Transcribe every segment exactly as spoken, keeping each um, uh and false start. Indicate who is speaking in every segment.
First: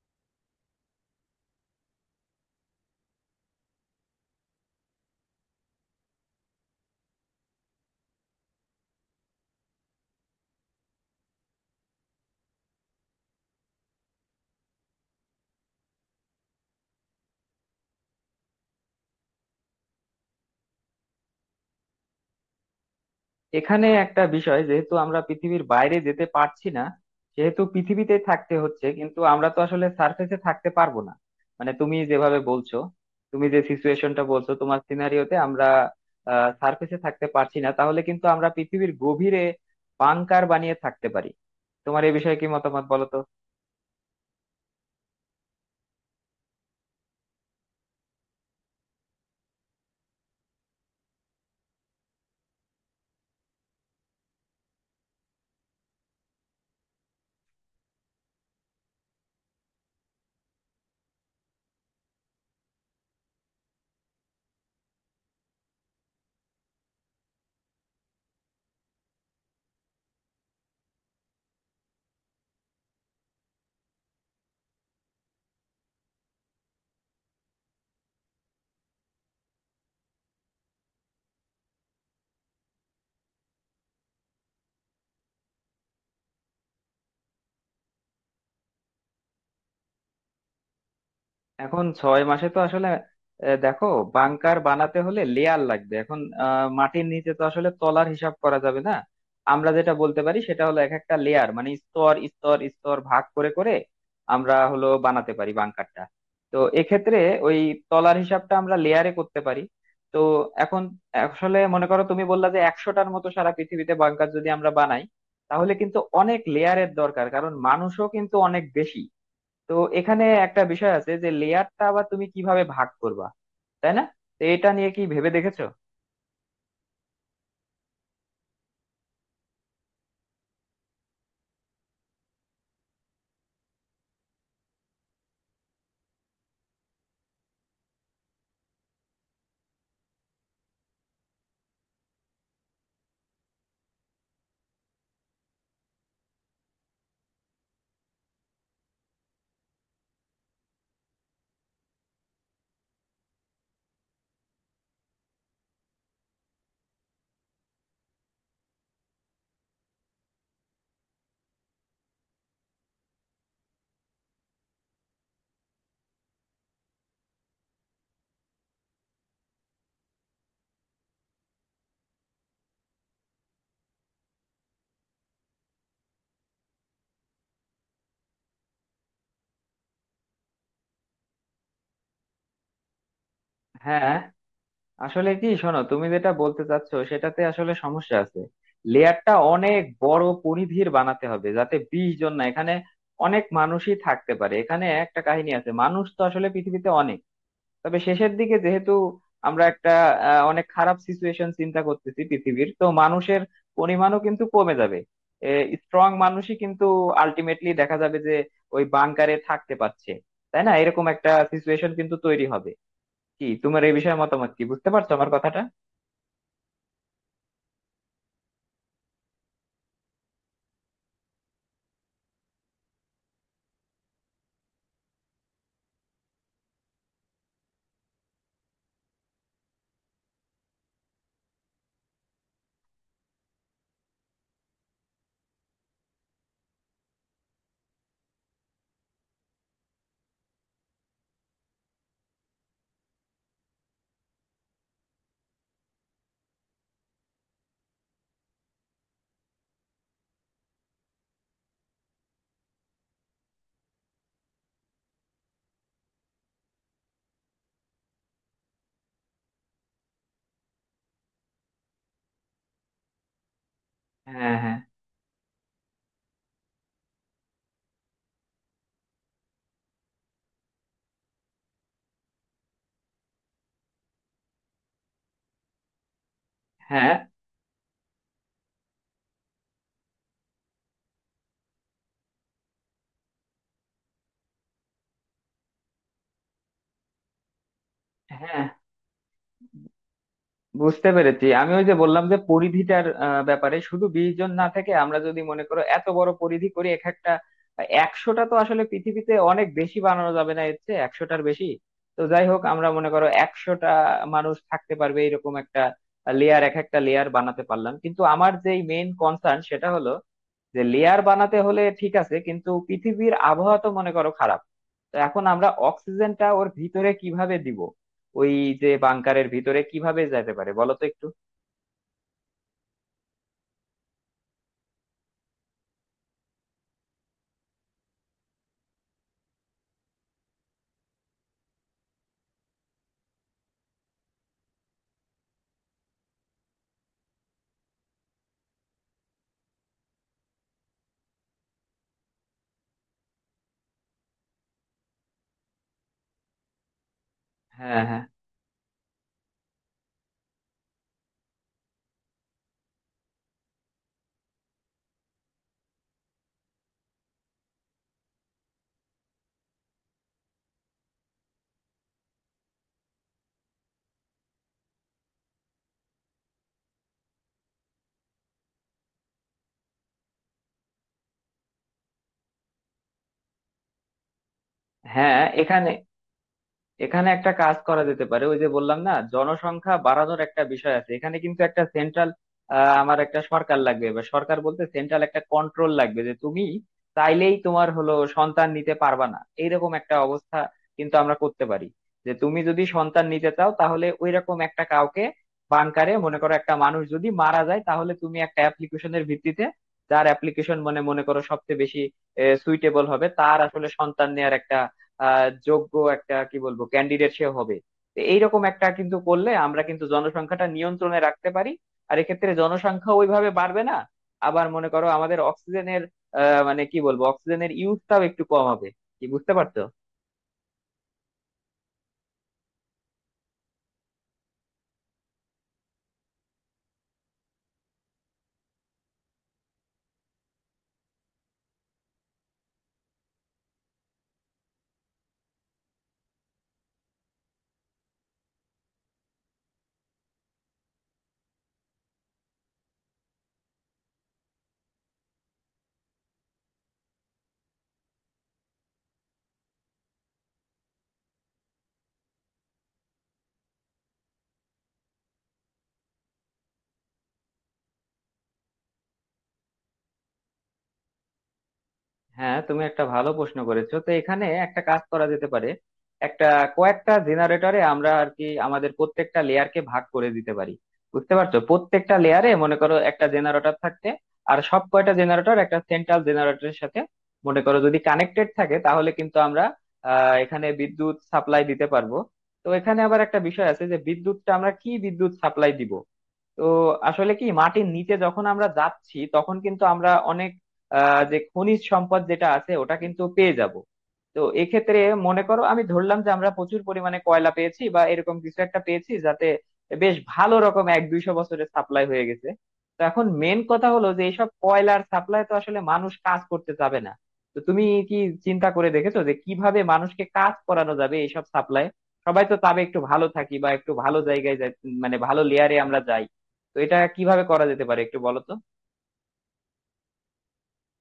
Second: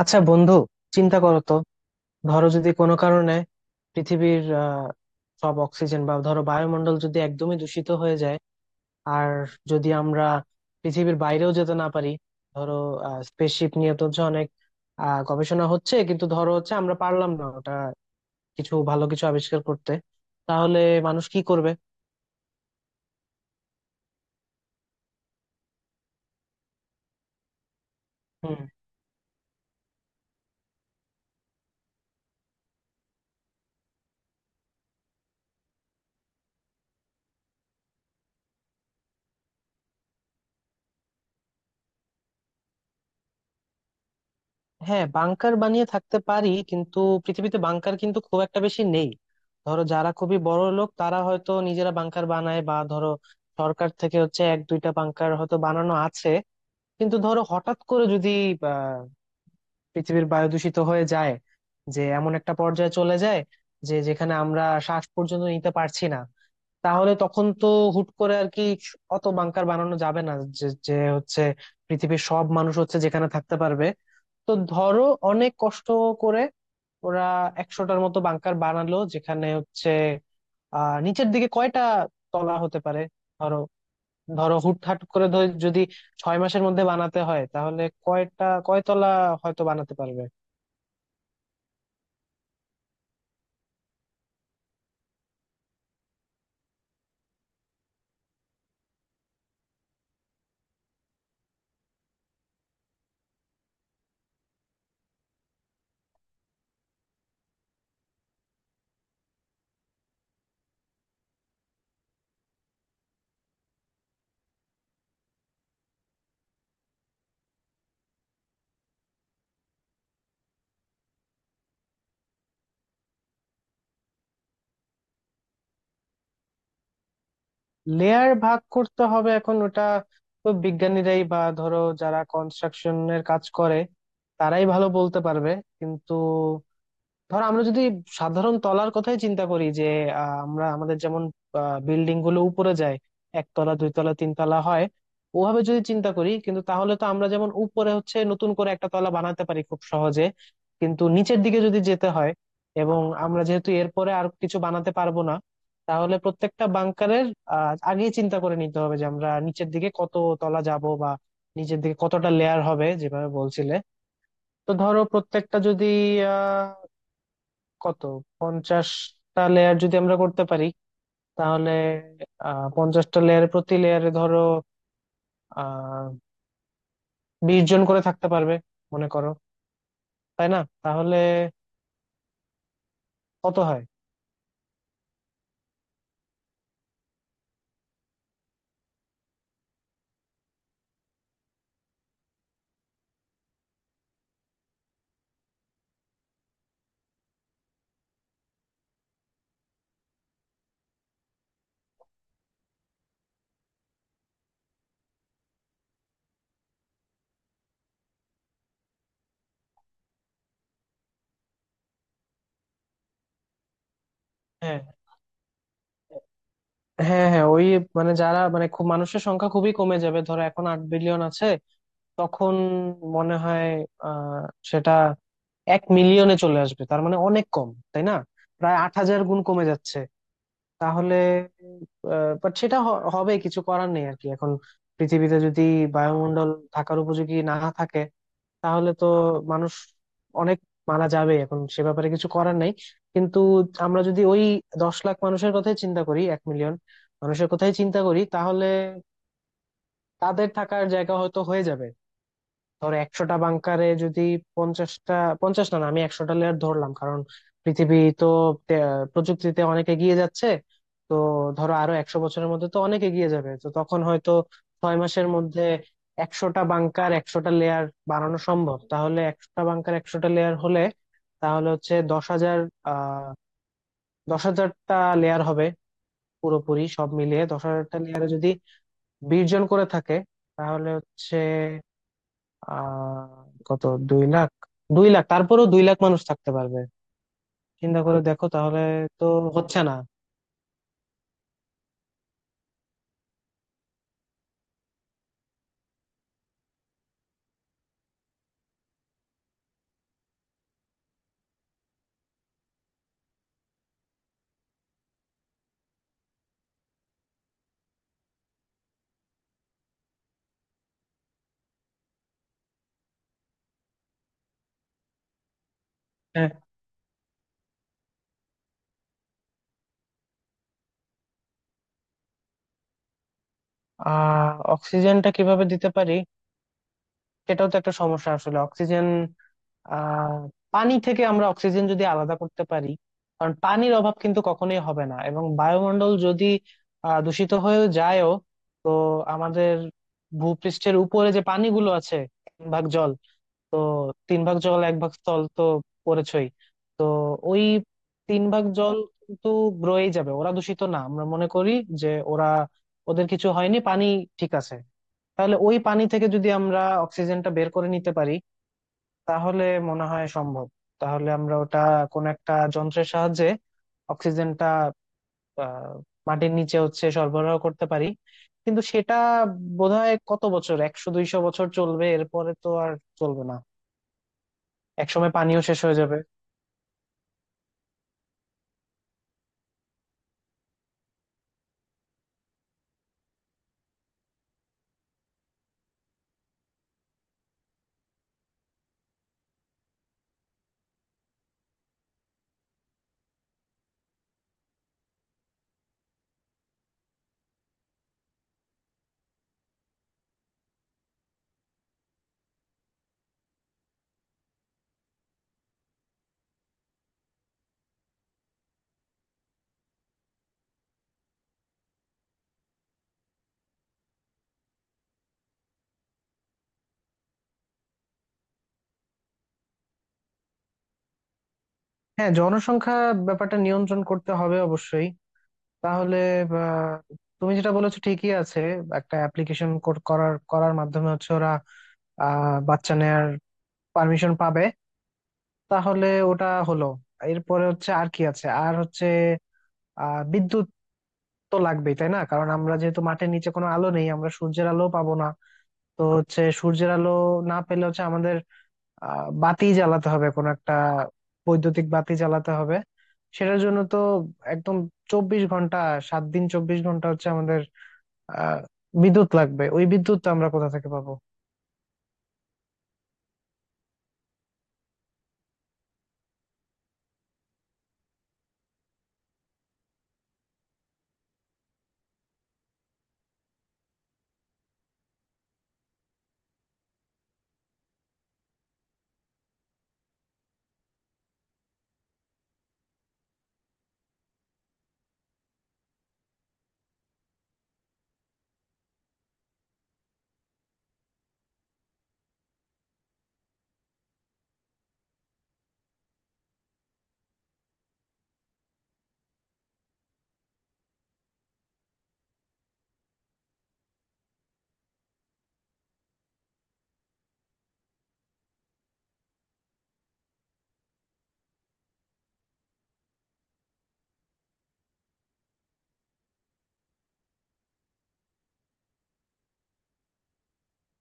Speaker 1: আচ্ছা বন্ধু, চিন্তা করো তো। ধরো যদি কোনো কারণে পৃথিবীর আহ, সব অক্সিজেন বা ধরো বায়ুমণ্ডল যদি একদমই দূষিত হয়ে যায়, আর যদি আমরা পৃথিবীর বাইরেও যেতে না পারি। ধরো স্পেসশিপ নিয়ে তো হচ্ছে অনেক আহ, গবেষণা হচ্ছে, কিন্তু ধরো হচ্ছে আমরা পারলাম না ওটা, কিছু ভালো কিছু আবিষ্কার করতে, তাহলে মানুষ কি করবে?
Speaker 2: এখানে একটা বিষয়, যেহেতু আমরা পৃথিবীর বাইরে যেতে পারছি না সেহেতু পৃথিবীতে থাকতে হচ্ছে, কিন্তু আমরা তো আসলে সার্ফেসে থাকতে পারবো না। মানে তুমি যেভাবে বলছো, তুমি যে সিচুয়েশনটা বলছো তোমার সিনারিওতে আমরা সার্ফেসে থাকতে পারছি না, তাহলে কিন্তু আমরা পৃথিবীর গভীরে বাংকার বানিয়ে থাকতে পারি। তোমার এ বিষয়ে কি মতামত, বলো তো।
Speaker 1: হ্যাঁ, বাংকার বানিয়ে থাকতে পারি, কিন্তু পৃথিবীতে বাংকার কিন্তু খুব একটা বেশি নেই। ধরো যারা খুবই বড় লোক, তারা হয়তো নিজেরা বাংকার বানায়, বা ধরো সরকার থেকে হচ্ছে এক দুইটা বাংকার হয়তো বানানো আছে। কিন্তু ধরো হঠাৎ করে যদি আহ, পৃথিবীর বায়ু দূষিত হয়ে যায়, যে এমন একটা পর্যায়ে চলে যায় যে যেখানে আমরা শ্বাস পর্যন্ত নিতে পারছি না, তাহলে তখন তো হুট করে আর কি অত বাংকার বানানো যাবে না, যে যে হচ্ছে পৃথিবীর সব মানুষ হচ্ছে যেখানে থাকতে পারবে। তো ধরো অনেক কষ্ট করে ওরা একশোটার মতো বাংকার বানালো, যেখানে হচ্ছে আহ নিচের দিকে কয়টা তলা হতে পারে। ধরো ধরো হুটহাট করে ধর যদি ছয় মাসের মধ্যে বানাতে হয় তাহলে কয়টা কয়তলা হয়তো বানাতে পারবে।
Speaker 2: এখন ছয় মাসে তো আসলে আহ, দেখো, বাংকার বানাতে হলে লেয়ার লাগবে। এখন আহ, মাটির নিচে তো আসলে তলার হিসাব করা যাবে না। আমরা যেটা বলতে পারি সেটা হলো এক একটা লেয়ার, মানে স্তর স্তর স্তর ভাগ করে করে আমরা হলো বানাতে পারি বাংকারটা। তো এক্ষেত্রে ওই তলার হিসাবটা আমরা লেয়ারে করতে পারি। তো এখন আসলে মনে করো তুমি বললা যে একশোটার মতো সারা পৃথিবীতে বাংকার যদি আমরা বানাই, তাহলে কিন্তু অনেক লেয়ারের দরকার, কারণ মানুষও কিন্তু অনেক বেশি। তো এখানে একটা বিষয় আছে যে লেয়ারটা আবার তুমি কিভাবে ভাগ করবা, তাই না? তো এটা নিয়ে কি ভেবে দেখেছো?
Speaker 1: লেয়ার ভাগ করতে হবে, এখন ওটা তো বিজ্ঞানীরাই বা ধরো যারা কনস্ট্রাকশনের কাজ করে তারাই ভালো বলতে পারবে। কিন্তু ধর আমরা যদি সাধারণ তলার কথাই চিন্তা করি, যে আহ, আমরা আমাদের যেমন বিল্ডিং গুলো উপরে যায়, একতলা দুইতলা তিনতলা হয়, ওভাবে যদি চিন্তা করি কিন্তু, তাহলে তো আমরা যেমন উপরে হচ্ছে নতুন করে একটা তলা বানাতে পারি খুব সহজে, কিন্তু নিচের দিকে যদি যেতে হয়, এবং আমরা যেহেতু এরপরে আর কিছু বানাতে পারবো না, তাহলে প্রত্যেকটা বাংকারের আহ আগেই চিন্তা করে নিতে হবে যে আমরা নিচের দিকে কত তলা যাব, বা নিচের দিকে কতটা লেয়ার হবে যেভাবে বলছিলে। তো ধরো প্রত্যেকটা যদি, কত, পঞ্চাশটা লেয়ার যদি আমরা করতে পারি, তাহলে আহ পঞ্চাশটা লেয়ারে প্রতি লেয়ারে ধরো আহ বিশ জন করে থাকতে পারবে, মনে করো, তাই না? তাহলে কত হয়?
Speaker 2: হ্যাঁ। আসলে কি শোনো, তুমি যেটা বলতে চাচ্ছো সেটাতে আসলে সমস্যা আছে। লেয়ারটা অনেক বড় পরিধির বানাতে হবে, যাতে বিশ জন না, এখানে অনেক মানুষই থাকতে পারে। এখানে একটা কাহিনী আছে, মানুষ তো আসলে পৃথিবীতে অনেক। তবে শেষের দিকে যেহেতু আমরা একটা আহ, অনেক খারাপ সিচুয়েশন চিন্তা করতেছি, পৃথিবীর তো মানুষের পরিমাণও কিন্তু কমে যাবে। স্ট্রং মানুষই কিন্তু আলটিমেটলি দেখা যাবে যে ওই বাংকারে থাকতে পারছে, তাই না? এরকম একটা সিচুয়েশন কিন্তু তৈরি হবে। কি তোমার এই বিষয়ে মতামত? কি,
Speaker 1: হ্যাঁ,
Speaker 2: বুঝতে পারছো আমার কথাটা?
Speaker 1: হ্যাঁ, হ্যাঁ, ওই, মানে যারা, মানে খুব মানুষের সংখ্যা খুবই কমে যাবে, ধরো এখন আট বিলিয়ন আছে, তখন মনে হয় আহ সেটা এক মিলিয়নে চলে আসবে। তার মানে অনেক কম, তাই না? প্রায় আট হাজার গুণ কমে যাচ্ছে। তাহলে বাট সেটা হ- হবে, কিছু করার নেই আর কি। এখন পৃথিবীতে যদি বায়ুমণ্ডল থাকার উপযোগী না থাকে, তাহলে তো মানুষ অনেক মারা যাবে, এখন সে ব্যাপারে কিছু করার নাই। কিন্তু আমরা যদি ওই দশ লাখ মানুষের কথাই চিন্তা করি, এক মিলিয়ন মানুষের কথাই চিন্তা করি, তাহলে তাদের থাকার জায়গা হয়তো হয়ে যাবে। ধরো একশোটা বাংকারে যদি পঞ্চাশটা, পঞ্চাশ, না, না, আমি একশোটা লেয়ার ধরলাম, কারণ পৃথিবী তো তে- প্রযুক্তিতে অনেক এগিয়ে যাচ্ছে। তো ধরো আরো একশো বছরের মধ্যে তো অনেক এগিয়ে যাবে, তো তখন হয়তো
Speaker 2: হ্যাঁ হ্যাঁ
Speaker 1: ছয় মাসের মধ্যে একশোটা বাংকার একশোটা লেয়ার বানানো সম্ভব। তাহলে একশোটা বাংকার একশোটা লেয়ার হলে, তাহলে হচ্ছে দশ হাজার, আহ দশ হাজারটা লেয়ার হবে পুরোপুরি সব
Speaker 2: হ্যাঁ
Speaker 1: মিলিয়ে। দশ হাজারটা লেয়ারে যদি বিশ জন করে থাকে, তাহলে হচ্ছে আহ কত, দুই লাখ, দুই লাখ, তারপরেও দুই লাখ মানুষ থাকতে পারবে। চিন্তা করে দেখো,
Speaker 2: হ্যাঁ।
Speaker 1: তাহলে তো হচ্ছে না।
Speaker 2: বুঝতে পেরেছি আমি, ওই যে বললাম যে পরিধিটার আহ, ব্যাপারে, শুধু বিশ জন না থেকে আমরা যদি মনে করো এত বড় পরিধি করি এক একটা। একশোটা তো আসলে পৃথিবীতে অনেক বেশি বানানো যাবে না, এর চেয়ে একশোটার বেশি। তো যাই হোক, আমরা মনে করো একশোটা মানুষ থাকতে পারবে এরকম একটা লেয়ার, এক একটা লেয়ার বানাতে পারলাম, কিন্তু আমার যেই মেইন কনসার্ন সেটা হলো যে লেয়ার বানাতে হলে ঠিক আছে, কিন্তু পৃথিবীর আবহাওয়া তো মনে করো খারাপ। তো এখন আমরা অক্সিজেনটা
Speaker 1: হ্যাঁ,
Speaker 2: ওর ভিতরে কিভাবে দিব? ওই যে বাংকারের ভিতরে কিভাবে যেতে পারে, বলো তো একটু।
Speaker 1: আহ অক্সিজেনটা কিভাবে দিতে পারি, সেটাও তো একটা সমস্যা আসলে। অক্সিজেন আহ পানি থেকে আমরা অক্সিজেন যদি আলাদা করতে পারি, কারণ পানির অভাব কিন্তু কখনোই হবে না। এবং বায়ুমণ্ডল যদি আহ দূষিত হয়েও যায়ও, তো আমাদের ভূপৃষ্ঠের উপরে যে পানিগুলো আছে, তিন ভাগ জল, তো তিন ভাগ জল এক ভাগ স্থল তো পড়েছই। তো ওই
Speaker 2: হ্যাঁ হ্যাঁ
Speaker 1: তিন ভাগ জল কিন্তু রয়েই যাবে। ওরা দূষিত না, আমরা মনে করি যে ওরা, ওদের কিছু হয়নি, পানি ঠিক আছে। তাহলে ওই পানি থেকে যদি আমরা অক্সিজেনটা বের করে নিতে পারি, তাহলে মনে হয় সম্ভব। তাহলে আমরা ওটা কোন একটা যন্ত্রের সাহায্যে অক্সিজেনটা আহ, মাটির নিচে হচ্ছে সরবরাহ করতে পারি। কিন্তু সেটা বোধহয় কত বছর, একশো দুইশো বছর চলবে, এরপরে তো আর চলবে না। একসময়
Speaker 2: হ্যাঁ।
Speaker 1: পানিও শেষ
Speaker 2: এখানে
Speaker 1: হয়ে যাবে।
Speaker 2: এখানে একটা কাজ করা যেতে পারে, ওই যে বললাম না, জনসংখ্যা বাড়ানোর একটা বিষয় আছে, এখানে কিন্তু একটা সেন্ট্রাল আমার একটা সরকার লাগবে, বা সরকার বলতে সেন্ট্রাল একটা কন্ট্রোল লাগবে, যে তুমি চাইলেই তোমার হলো সন্তান নিতে পারবা না, এইরকম একটা অবস্থা কিন্তু আমরা করতে পারি। যে তুমি যদি সন্তান নিতে চাও তাহলে ওইরকম একটা কাউকে বানকারে, মনে করো একটা মানুষ যদি মারা যায় তাহলে তুমি একটা অ্যাপ্লিকেশনের ভিত্তিতে, যার অ্যাপ্লিকেশন মানে মনে করো সবচেয়ে বেশি সুইটেবল হবে, তার আসলে সন্তান নেয়ার একটা আহ যোগ্য একটা কি বলবো ক্যান্ডিডেট সে হবে। তো এইরকম একটা কিন্তু করলে আমরা কিন্তু জনসংখ্যাটা নিয়ন্ত্রণে রাখতে পারি। আর এক্ষেত্রে জনসংখ্যা ওইভাবে বাড়বে না। আবার মনে করো আমাদের অক্সিজেনের আহ মানে কি বলবো, অক্সিজেনের ইউজটাও একটু কম হবে। কি বুঝতে পারছো?
Speaker 1: হ্যাঁ, জনসংখ্যা ব্যাপারটা নিয়ন্ত্রণ করতে হবে অবশ্যই। তাহলে আহ, তুমি যেটা বলেছো ঠিকই আছে। একটা অ্যাপ্লিকেশন করার করার মাধ্যমে হচ্ছে ওরা আহ বাচ্চা নেয়ার পারমিশন পাবে। তাহলে ওটা হলো। এরপরে হচ্ছে আর কি আছে, আর হচ্ছে আহ বিদ্যুৎ তো লাগবেই, তাই না? কারণ আমরা যেহেতু মাঠের নিচে, কোনো আলো নেই, আমরা সূর্যের আলো পাবো না। তো হচ্ছে সূর্যের আলো না পেলে হচ্ছে আমাদের আহ বাতি জ্বালাতে হবে কোনো একটা, বৈদ্যুতিক বাতি জ্বালাতে হবে। সেটার জন্য তো একদম চব্বিশ ঘন্টা, সাত দিন চব্বিশ ঘন্টা হচ্ছে আমাদের আহ বিদ্যুৎ লাগবে, ওই বিদ্যুৎ তো আমরা কোথা থেকে পাবো?
Speaker 2: হ্যাঁ। তুমি একটা ভালো প্রশ্ন করেছো, তো এখানে একটা কাজ করা যেতে পারে। একটা কয়েকটা জেনারেটরে আমরা আর কি আমাদের প্রত্যেকটা লেয়ারকে ভাগ করে দিতে পারি। বুঝতে পারছো? প্রত্যেকটা লেয়ারে মনে করো একটা জেনারেটর থাকতে, আর সব কয়টা জেনারেটর একটা সেন্ট্রাল জেনারেটরের সাথে মনে করো যদি কানেক্টেড থাকে, তাহলে কিন্তু আমরা আহ এখানে বিদ্যুৎ সাপ্লাই দিতে পারবো। তো এখানে আবার একটা বিষয় আছে, যে বিদ্যুৎটা আমরা কি বিদ্যুৎ সাপ্লাই দিব। তো আসলে কি, মাটির নিচে যখন আমরা যাচ্ছি তখন কিন্তু আমরা অনেক আহ, যে খনিজ সম্পদ যেটা আছে ওটা কিন্তু পেয়ে যাব। তো এক্ষেত্রে মনে করো আমি ধরলাম যে আমরা প্রচুর পরিমাণে কয়লা পেয়েছি বা এরকম কিছু একটা পেয়েছি, যাতে বেশ ভালো রকম এক দুইশো বছরের সাপ্লাই হয়ে গেছে। তো এখন মেন কথা হলো যে এইসব কয়লার সাপ্লাই তো আসলে মানুষ কাজ করতে যাবে না। তো তুমি কি চিন্তা করে দেখেছো যে কিভাবে মানুষকে কাজ করানো যাবে এইসব সাপ্লাই? সবাই তো চাবে একটু ভালো থাকি বা একটু ভালো জায়গায় যাই, মানে ভালো লেয়ারে আমরা যাই। তো এটা কিভাবে করা যেতে পারে, একটু বলো তো।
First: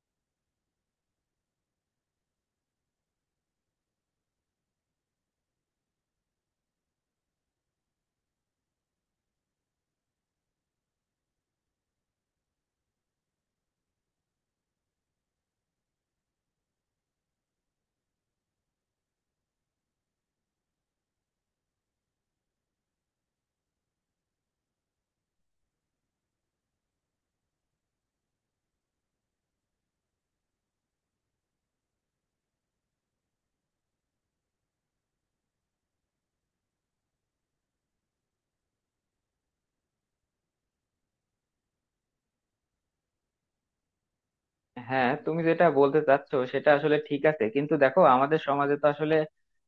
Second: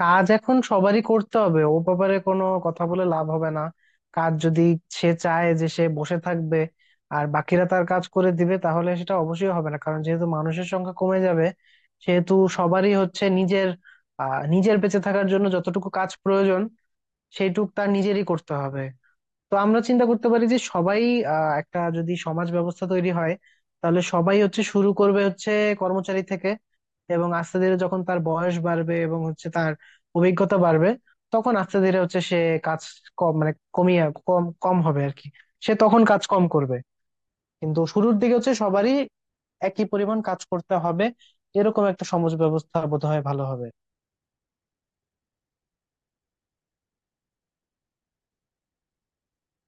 Speaker 1: কাজ এখন সবারই করতে হবে, ও ব্যাপারে কোনো কথা বলে লাভ হবে না। কাজ যদি, সে চায় যে সে বসে থাকবে আর বাকিরা তার কাজ করে দিবে, তাহলে সেটা অবশ্যই হবে না। কারণ যেহেতু মানুষের সংখ্যা কমে যাবে, সেহেতু সবারই হচ্ছে নিজের, আহ নিজের বেঁচে থাকার জন্য যতটুকু কাজ প্রয়োজন, সেইটুক তার নিজেরই করতে হবে। তো আমরা চিন্তা করতে পারি যে সবাই, আহ, একটা যদি সমাজ ব্যবস্থা তৈরি হয়, তাহলে সবাই হচ্ছে শুরু করবে হচ্ছে কর্মচারী থেকে, এবং আস্তে ধীরে যখন তার বয়স বাড়বে এবং হচ্ছে তার অভিজ্ঞতা বাড়বে, তখন আস্তে ধীরে হচ্ছে সে কাজ কম, মানে কমিয়ে, কম কম হবে আর কি, সে তখন কাজ কম করবে। কিন্তু শুরুর দিকে হচ্ছে সবারই একই পরিমাণ কাজ করতে হবে। এরকম একটা সমাজ ব্যবস্থা বোধহয় ভালো হবে।
Speaker 2: হ্যাঁ তুমি যেটা বলতে চাচ্ছো সেটা আসলে ঠিক আছে, কিন্তু দেখো আমাদের সমাজে তো আসলে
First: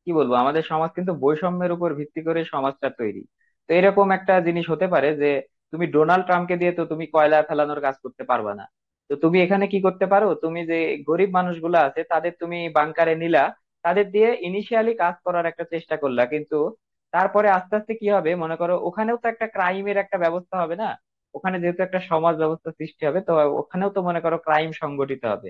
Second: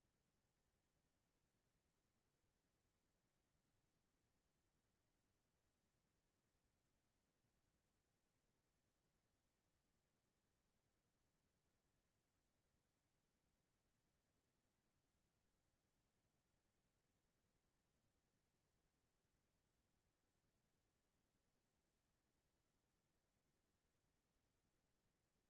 Speaker 2: কি বলবো, আমাদের সমাজ কিন্তু বৈষম্যের উপর ভিত্তি করে সমাজটা তৈরি। তো এরকম একটা জিনিস হতে পারে যে তুমি ডোনাল্ড ট্রাম্পকে দিয়ে তো তুমি কয়লা ফেলানোর কাজ করতে পারবা না। তো তুমি এখানে কি করতে পারো, তুমি যে গরিব মানুষগুলো আছে তাদের তুমি বাংকারে নিলা, তাদের দিয়ে ইনিশিয়ালি কাজ করার একটা চেষ্টা করলা। কিন্তু তারপরে আস্তে আস্তে কি হবে মনে করো, ওখানেও তো একটা ক্রাইমের একটা ব্যবস্থা হবে না? ওখানে যেহেতু একটা সমাজ ব্যবস্থা সৃষ্টি হবে, তো ওখানেও তো মনে করো ক্রাইম সংগঠিত হবে।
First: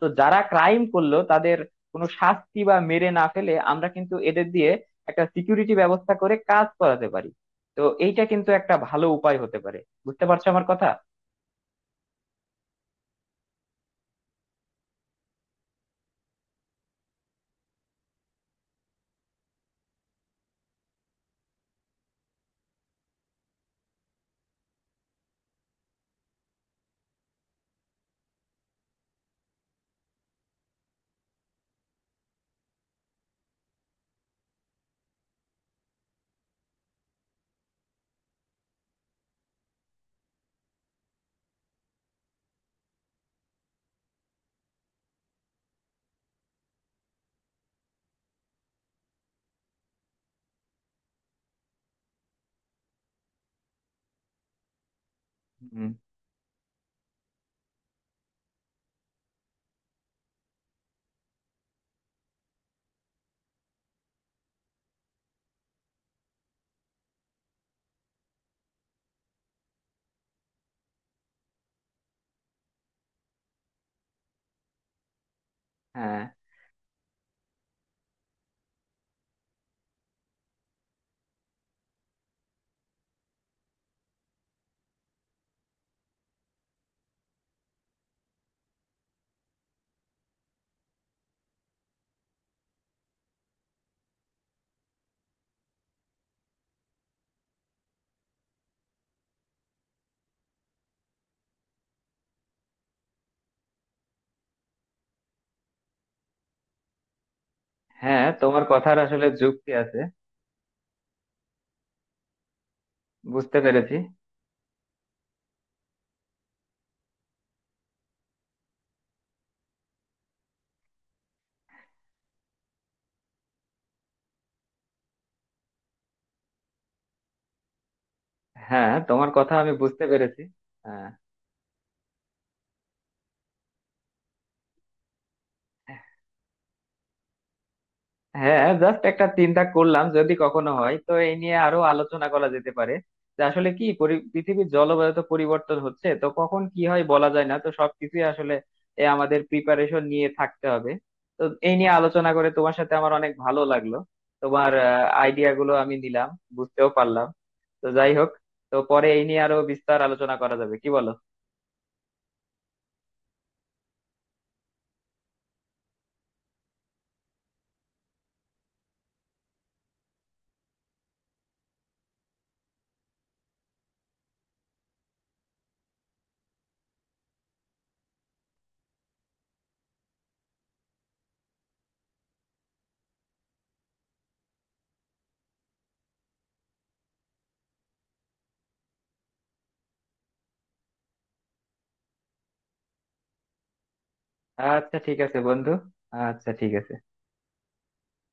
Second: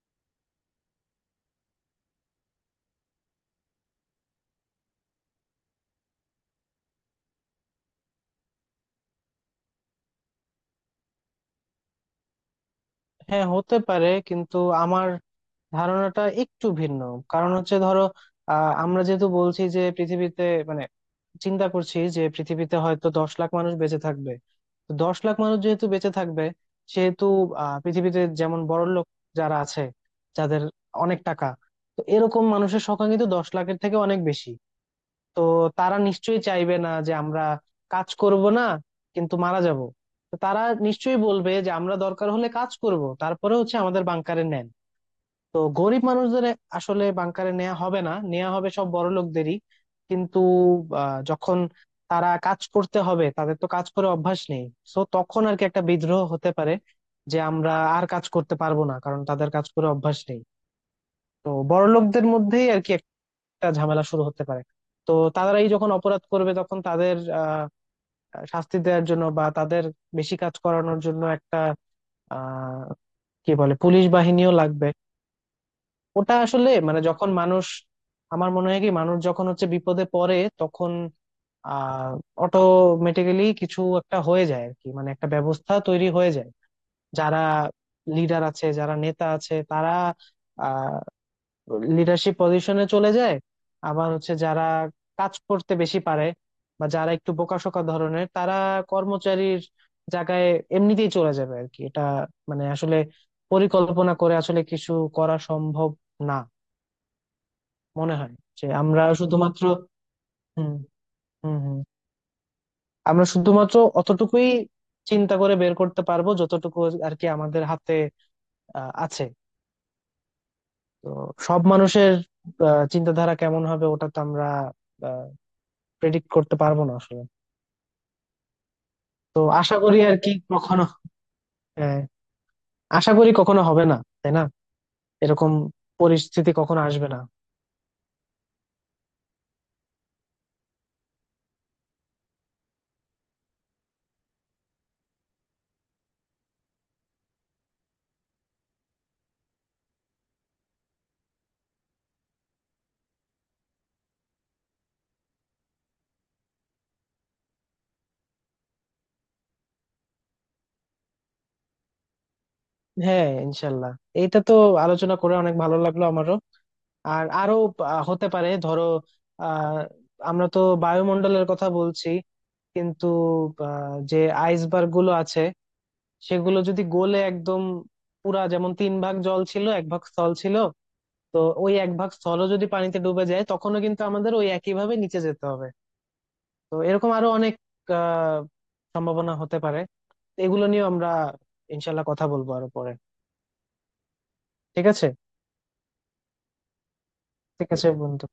Speaker 2: তো যারা ক্রাইম করলো তাদের কোনো শাস্তি বা মেরে না ফেলে আমরা কিন্তু এদের দিয়ে একটা সিকিউরিটি ব্যবস্থা করে কাজ করাতে পারি। তো এইটা কিন্তু একটা ভালো উপায় হতে পারে। বুঝতে পারছো আমার কথা?
Speaker 1: হ্যাঁ, হতে পারে, কিন্তু আমার ধারণাটা একটু ভিন্ন। কারণ হচ্ছে ধরো আহ আমরা যেহেতু বলছি যে পৃথিবীতে, মানে চিন্তা করছি যে পৃথিবীতে হয়তো দশ লাখ মানুষ বেঁচে থাকবে। তো দশ লাখ মানুষ যেহেতু বেঁচে থাকবে, সেহেতু আহ পৃথিবীতে যেমন বড়লোক যারা আছে, যাদের অনেক টাকা, তো এরকম মানুষের সংখ্যা কিন্তু দশ লাখের থেকে অনেক বেশি। তো তারা নিশ্চয়ই চাইবে না যে আমরা কাজ করব না কিন্তু মারা যাব। তো তারা নিশ্চয়ই বলবে যে আমরা দরকার হলে কাজ করব, তারপরে হচ্ছে আমাদের বাংকারে নেন। তো গরিব মানুষদের আসলে বাংকারে নেওয়া হবে না, নেওয়া হবে সব বড় লোকদেরই। কিন্তু আহ, যখন তারা কাজ করতে হবে, তাদের তো কাজ করে অভ্যাস নেই। সো তখন আর কি একটা
Speaker 2: হুম,
Speaker 1: বিদ্রোহ হতে পারে যে আমরা আর কাজ করতে পারবো না, কারণ তাদের কাজ করে অভ্যাস নেই। তো বড় লোকদের মধ্যেই আর কি একটা ঝামেলা শুরু হতে পারে। তো তারাই যখন অপরাধ করবে, তখন তাদের আহ শাস্তি দেওয়ার জন্য বা তাদের বেশি কাজ করানোর জন্য একটা, আহ কি বলে, পুলিশ বাহিনীও লাগবে।
Speaker 2: হ্যাঁ
Speaker 1: ওটা আসলে, মানে যখন মানুষ, আমার মনে হয় কি, মানুষ যখন হচ্ছে বিপদে পড়ে, তখন আহ অটোমেটিক্যালি কিছু একটা হয়ে যায় আর কি, মানে একটা ব্যবস্থা তৈরি হয়ে যায়। যারা লিডার আছে, যারা নেতা আছে, তারা আহ লিডারশিপ পজিশনে চলে যায়। আবার হচ্ছে যারা কাজ করতে বেশি পারে, বা যারা একটু বোকাশোকা ধরনের, তারা কর্মচারীর জায়গায় এমনিতেই চলে যাবে আর কি। এটা, মানে আসলে পরিকল্পনা করে আসলে কিছু করা সম্ভব না মনে
Speaker 2: হ্যাঁ
Speaker 1: হয়।
Speaker 2: তোমার
Speaker 1: যে
Speaker 2: কথার
Speaker 1: আমরা
Speaker 2: আসলে
Speaker 1: শুধুমাত্র,
Speaker 2: যুক্তি আছে।
Speaker 1: হুম, হুম, হুম, আমরা
Speaker 2: বুঝতে
Speaker 1: শুধুমাত্র
Speaker 2: পেরেছি।
Speaker 1: অতটুকুই চিন্তা করে বের করতে পারবো যতটুকু আর কি আমাদের হাতে আহ, আছে। তো সব মানুষের আহ, চিন্তাধারা কেমন হবে, ওটা তো আমরা প্রেডিক্ট করতে পারবো না আসলে।
Speaker 2: হ্যাঁ তোমার
Speaker 1: তো
Speaker 2: কথা আমি
Speaker 1: আশা করি
Speaker 2: বুঝতে
Speaker 1: আর কি
Speaker 2: পেরেছি।
Speaker 1: কখনো,
Speaker 2: হ্যাঁ।
Speaker 1: হ্যাঁ, আশা করি কখনো হবে না, তাই না? এরকম পরিস্থিতি কখনো আসবে না।
Speaker 2: হ্যাঁ জাস্ট একটা চিন্তা করলাম, যদি কখনো হয় তো এই নিয়ে আরো আলোচনা করা যেতে পারে। যে আসলে কি, পরি- পৃথিবীর জলবায়ু তো পরিবর্তন হচ্ছে, তো কখন কি হয় বলা যায় না, তো সবকিছুই আসলে এ আমাদের প্রিপারেশন নিয়ে থাকতে হবে। তো এই নিয়ে আলোচনা করে তোমার সাথে আমার অনেক ভালো লাগলো। তোমার আইডিয়া গুলো আমি নিলাম, বুঝতেও পারলাম। তো যাই হোক, তো পরে এই নিয়ে আরো বিস্তার আলোচনা করা যাবে, কি বলো?
Speaker 1: হ্যাঁ, ইনশাল্লাহ। এইটা তো আলোচনা করে অনেক ভালো লাগলো আমারও। আর আরো আহ, হতে পারে, ধরো আহ আমরা তো বায়ুমণ্ডলের কথা বলছি, কিন্তু আহ, যে আইসবার্গ গুলো আছে, সেগুলো যদি গলে একদম পুরা, যেমন তিন ভাগ জল ছিল এক ভাগ স্থল ছিল, তো ওই এক ভাগ স্থলও যদি পানিতে ডুবে যায়, তখনও কিন্তু আমাদের ওই একই ভাবে নিচে যেতে হবে। তো এরকম আরো অনেক আহ সম্ভাবনা হতে পারে। এগুলো নিয়ে আমরা ইনশাল্লাহ কথা বলবো আরো পরে। ঠিক
Speaker 2: আচ্ছা
Speaker 1: আছে।
Speaker 2: ঠিক আছে বন্ধু। আচ্ছা ঠিক আছে।
Speaker 1: ঠিক আছে বন্ধু।